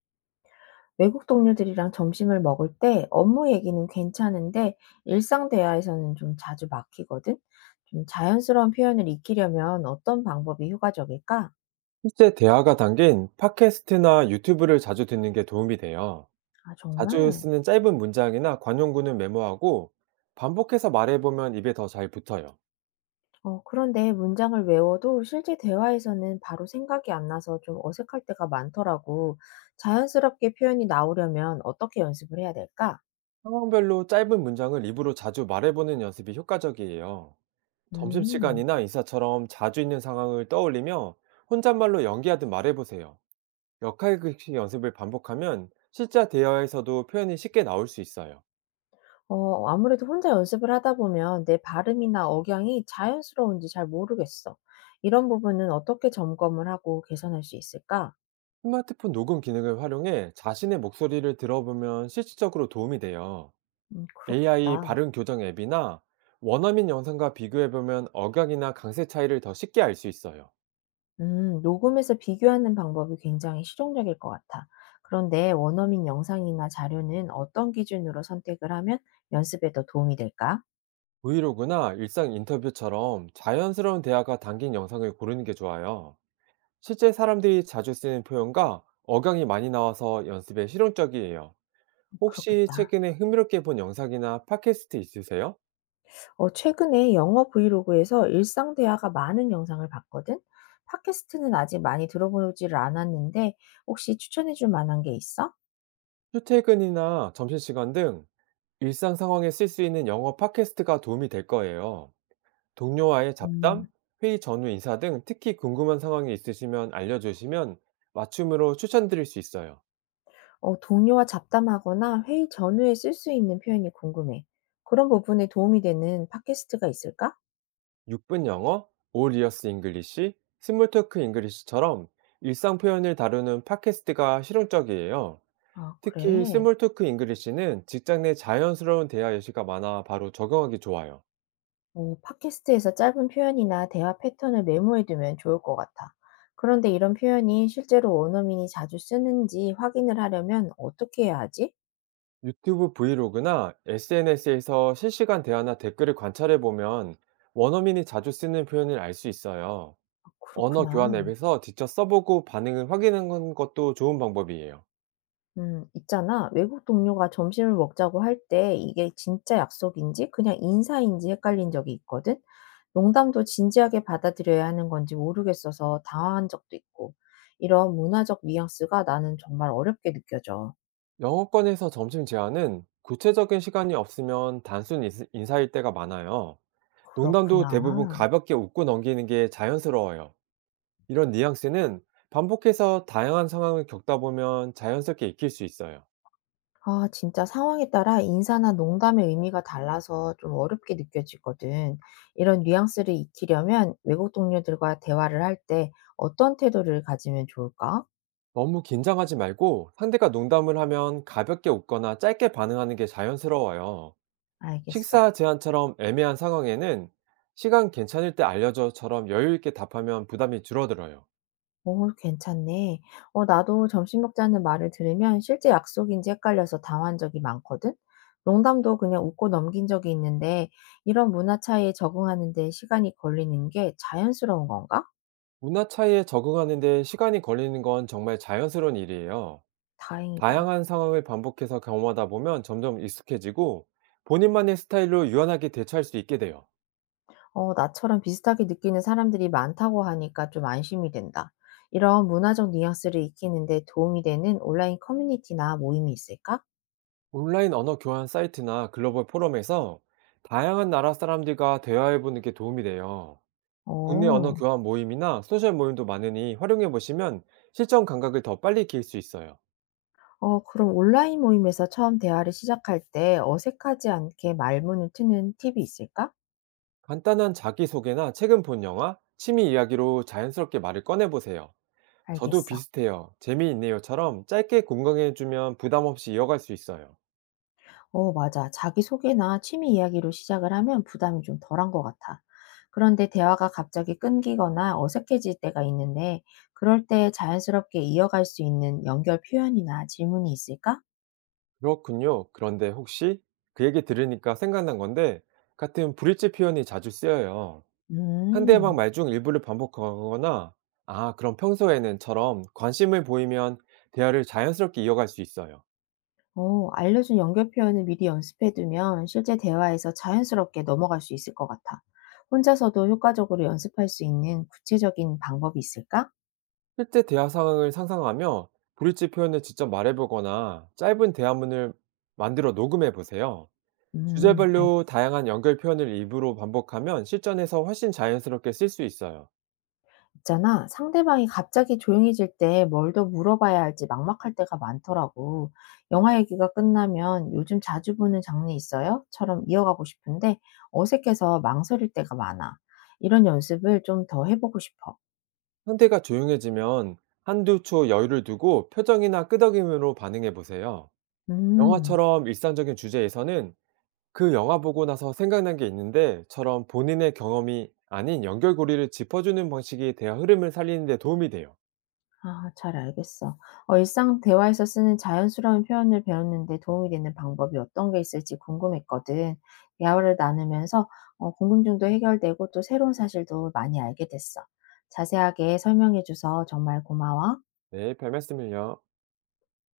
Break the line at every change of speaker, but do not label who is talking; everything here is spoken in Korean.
외국 동료들이랑 점심을 먹을 때 업무 얘기는 괜찮은데 일상 대화에서는 좀 자주 막히거든? 좀 자연스러운 표현을 익히려면 어떤 방법이 효과적일까?
실제 대화가 담긴 팟캐스트나 유튜브를 자주 듣는 게 도움이 돼요.
아,
자주
정말?
쓰는 짧은 문장이나 관용구는 메모하고 반복해서 말해보면 입에 더 잘 붙어요.
그런데 문장을 외워도 실제 대화에서는 바로 생각이 안 나서 좀 어색할 때가 많더라고. 자연스럽게 표현이 나오려면 어떻게 연습을 해야 될까?
상황별로 짧은 문장을 입으로 자주 말해보는 연습이 효과적이에요.
음.
점심시간이나 인사처럼 자주 있는 상황을 떠올리며 혼잣말로 연기하듯 말해보세요. 역할극식 연습을 반복하면 실제 대화에서도 표현이 쉽게 나올 수 있어요.
아무래도 혼자 연습을 하다 보면 내 발음이나 억양이 자연스러운지 잘 모르겠어. 이런 부분은 어떻게 점검을 하고 개선할 수 있을까?
스마트폰 녹음 기능을 활용해 자신의 목소리를 들어보면 실질적으로 도움이 돼요.
음,
AI
그렇겠다.
발음 교정 앱이나 원어민 영상과 비교해보면 억양이나 강세 차이를 더 쉽게 알 수 있어요.
음, 녹음해서 비교하는 방법이 굉장히 실용적일 것 같아. 그런데 원어민 영상이나 자료는 어떤 기준으로 선택을 하면 연습에 더 도움이 될까?
브이로그나 일상 인터뷰처럼 자연스러운 대화가 담긴 영상을 고르는 게 좋아요. 실제 사람들이 자주 쓰는 표현과 억양이 많이 나와서 연습에 실용적이에요.
음,
혹시
그렇겠다.
최근에 흥미롭게 본 영상이나 팟캐스트 있으세요?
어, 최근에 영어 브이로그에서 일상 대화가 많은 영상을 봤거든? 팟캐스트는 아직 많이 들어보지를 않았는데, 혹시 추천해 줄 만한 게 있어?
출퇴근이나 점심시간 등 일상 상황에 쓸 수 있는 영어 팟캐스트가 도움이 될 거예요. 동료와의
음,
잡담, 회의 전후 인사 등 특히 궁금한 상황이 있으시면 알려주시면 맞춤으로 추천드릴 수 있어요.
어, 동료와 잡담하거나 회의 전후에 쓸 수 있는 표현이 궁금해. 그런 부분에 도움이 되는 팟캐스트가 있을까?
6분 영어, All Ears English, 스몰 토크 잉글리시처럼 일상 표현을 다루는 팟캐스트가 실용적이에요.
아,
특히
그래.
스몰 토크 잉글리시는 직장 내 자연스러운 대화 예시가 많아 바로 적용하기 좋아요.
어, 팟캐스트에서 짧은 표현이나 대화 패턴을 메모해 두면 좋을 것 같아. 그런데 이런 표현이 실제로 원어민이 자주 쓰는지 확인을 하려면 어떻게 해야 하지?
유튜브 브이로그나 SNS에서 실시간 대화나 댓글을 관찰해 보면 원어민이 자주 쓰는 표현을 알 수 있어요.
아,
언어 교환
그렇구나.
앱에서 직접 써보고 반응을 확인하는 것도 좋은 방법이에요.
있잖아. 외국 동료가 점심을 먹자고 할 때 이게 진짜 약속인지 그냥 인사인지 헷갈린 적이 있거든. 농담도 진지하게 받아들여야 하는 건지 모르겠어서 당황한 적도 있고. 이런 문화적 뉘앙스가 나는 정말 어렵게 느껴져.
영어권에서 점심 제한은 구체적인 시간이 없으면 단순 인사일 때가 많아요. 농담도
그렇구나.
대부분 가볍게 웃고 넘기는 게 자연스러워요. 이런 뉘앙스는 반복해서 다양한 상황을 겪다 보면 자연스럽게 익힐 수 있어요.
아, 진짜 상황에 따라 인사나 농담의 의미가 달라서 좀 어렵게 느껴지거든. 이런 뉘앙스를 익히려면 외국 동료들과 대화를 할 때 어떤 태도를 가지면 좋을까?
너무 긴장하지 말고 상대가 농담을 하면 가볍게 웃거나 짧게 반응하는 게 자연스러워요.
알겠어.
식사 제한처럼 애매한 상황에는 "시간 괜찮을 때 알려줘."처럼 여유 있게 답하면 부담이 줄어들어요.
어, 괜찮네. 어, 나도 "점심 먹자는 말을 들으면 실제 약속인지 헷갈려서 당한 적이 많거든." 농담도 그냥 웃고 넘긴 적이 있는데 이런 문화 차이에 적응하는 데 시간이 걸리는 게 자연스러운 건가?
문화 차이에 적응하는 데 시간이 걸리는 건 정말 자연스러운 일이에요.
다행이다.
다양한 상황을 반복해서 경험하다 보면 점점 익숙해지고 본인만의 스타일로 유연하게 대처할 수 있게 돼요.
어, 나처럼 비슷하게 느끼는 사람들이 많다고 하니까 좀 안심이 된다. 이런 문화적 뉘앙스를 익히는 데 도움이 되는 온라인 커뮤니티나 모임이 있을까?
온라인 언어 교환 사이트나 글로벌 포럼에서 다양한 나라 사람들과 대화해 보는 게 도움이 돼요. 국내 언어
어.
교환 모임이나 소셜 모임도 많으니 활용해 보시면 실전 감각을 더 빨리 익힐 수 있어요.
어, 그럼 온라인 모임에서 처음 대화를 시작할 때 어색하지 않게 말문을 트는 팁이 있을까?
간단한 자기소개나 최근 본 영화, 취미 이야기로 자연스럽게 말을 꺼내보세요. 저도
알겠어.
비슷해요. 재미있네요.처럼 짧게 공감해주면 부담 없이 이어갈 수 있어요.
어, 맞아. 자기소개나 취미 이야기로 시작을 하면 부담이 좀 덜한 것 같아. 그런데 대화가 갑자기 끊기거나 어색해질 때가 있는데 그럴 때 자연스럽게 이어갈 수 있는 연결 표현이나 질문이 있을까?
그렇군요. 그런데 혹시 그 얘기 들으니까 생각난 건데 같은 브릿지 표현이 자주 쓰여요. 상대방
음.
말 중 일부를 반복하거나 아, 그럼 평소에는 처럼 관심을 보이면 대화를 자연스럽게 이어갈 수 있어요.
어, 알려준 연결 표현을 미리 연습해두면 실제 대화에서 자연스럽게 넘어갈 수 있을 것 같아. 혼자서도 효과적으로 연습할 수 있는 구체적인 방법이 있을까?
실제 대화 상황을 상상하며 브릿지 표현을 직접 말해보거나 짧은 대화문을 만들어 녹음해 보세요. 주제별로
알겠어.
다양한 연결 표현을 입으로 반복하면 실전에서 훨씬 자연스럽게 쓸 수 있어요.
있잖아. 상대방이 갑자기 조용해질 때 뭘 더 물어봐야 할지 막막할 때가 많더라고. 영화 얘기가 끝나면 "요즘 자주 보는 장르 있어요? 처럼 이어가고 싶은데 어색해서 망설일 때가 많아. 이런 연습을 좀 더 해보고 싶어.
상태가 조용해지면 한두 초 여유를 두고 표정이나 끄덕임으로 반응해 보세요.
음.
영화처럼 일상적인 주제에서는 그 영화 보고 나서 생각난 게 있는데처럼 본인의 경험이 아닌 연결고리를 짚어주는 방식이 대화 흐름을 살리는 데 도움이 돼요.
아, 잘 알겠어. 어, 일상 대화에서 쓰는 자연스러운 표현을 배우는데 도움이 되는 방법이 어떤 게 있을지 궁금했거든. 대화를 나누면서 어, 궁금증도 해결되고 또 새로운 사실도 많이 알게 됐어. 자세하게 설명해 줘서 정말 고마워.
네, 별 말씀을요.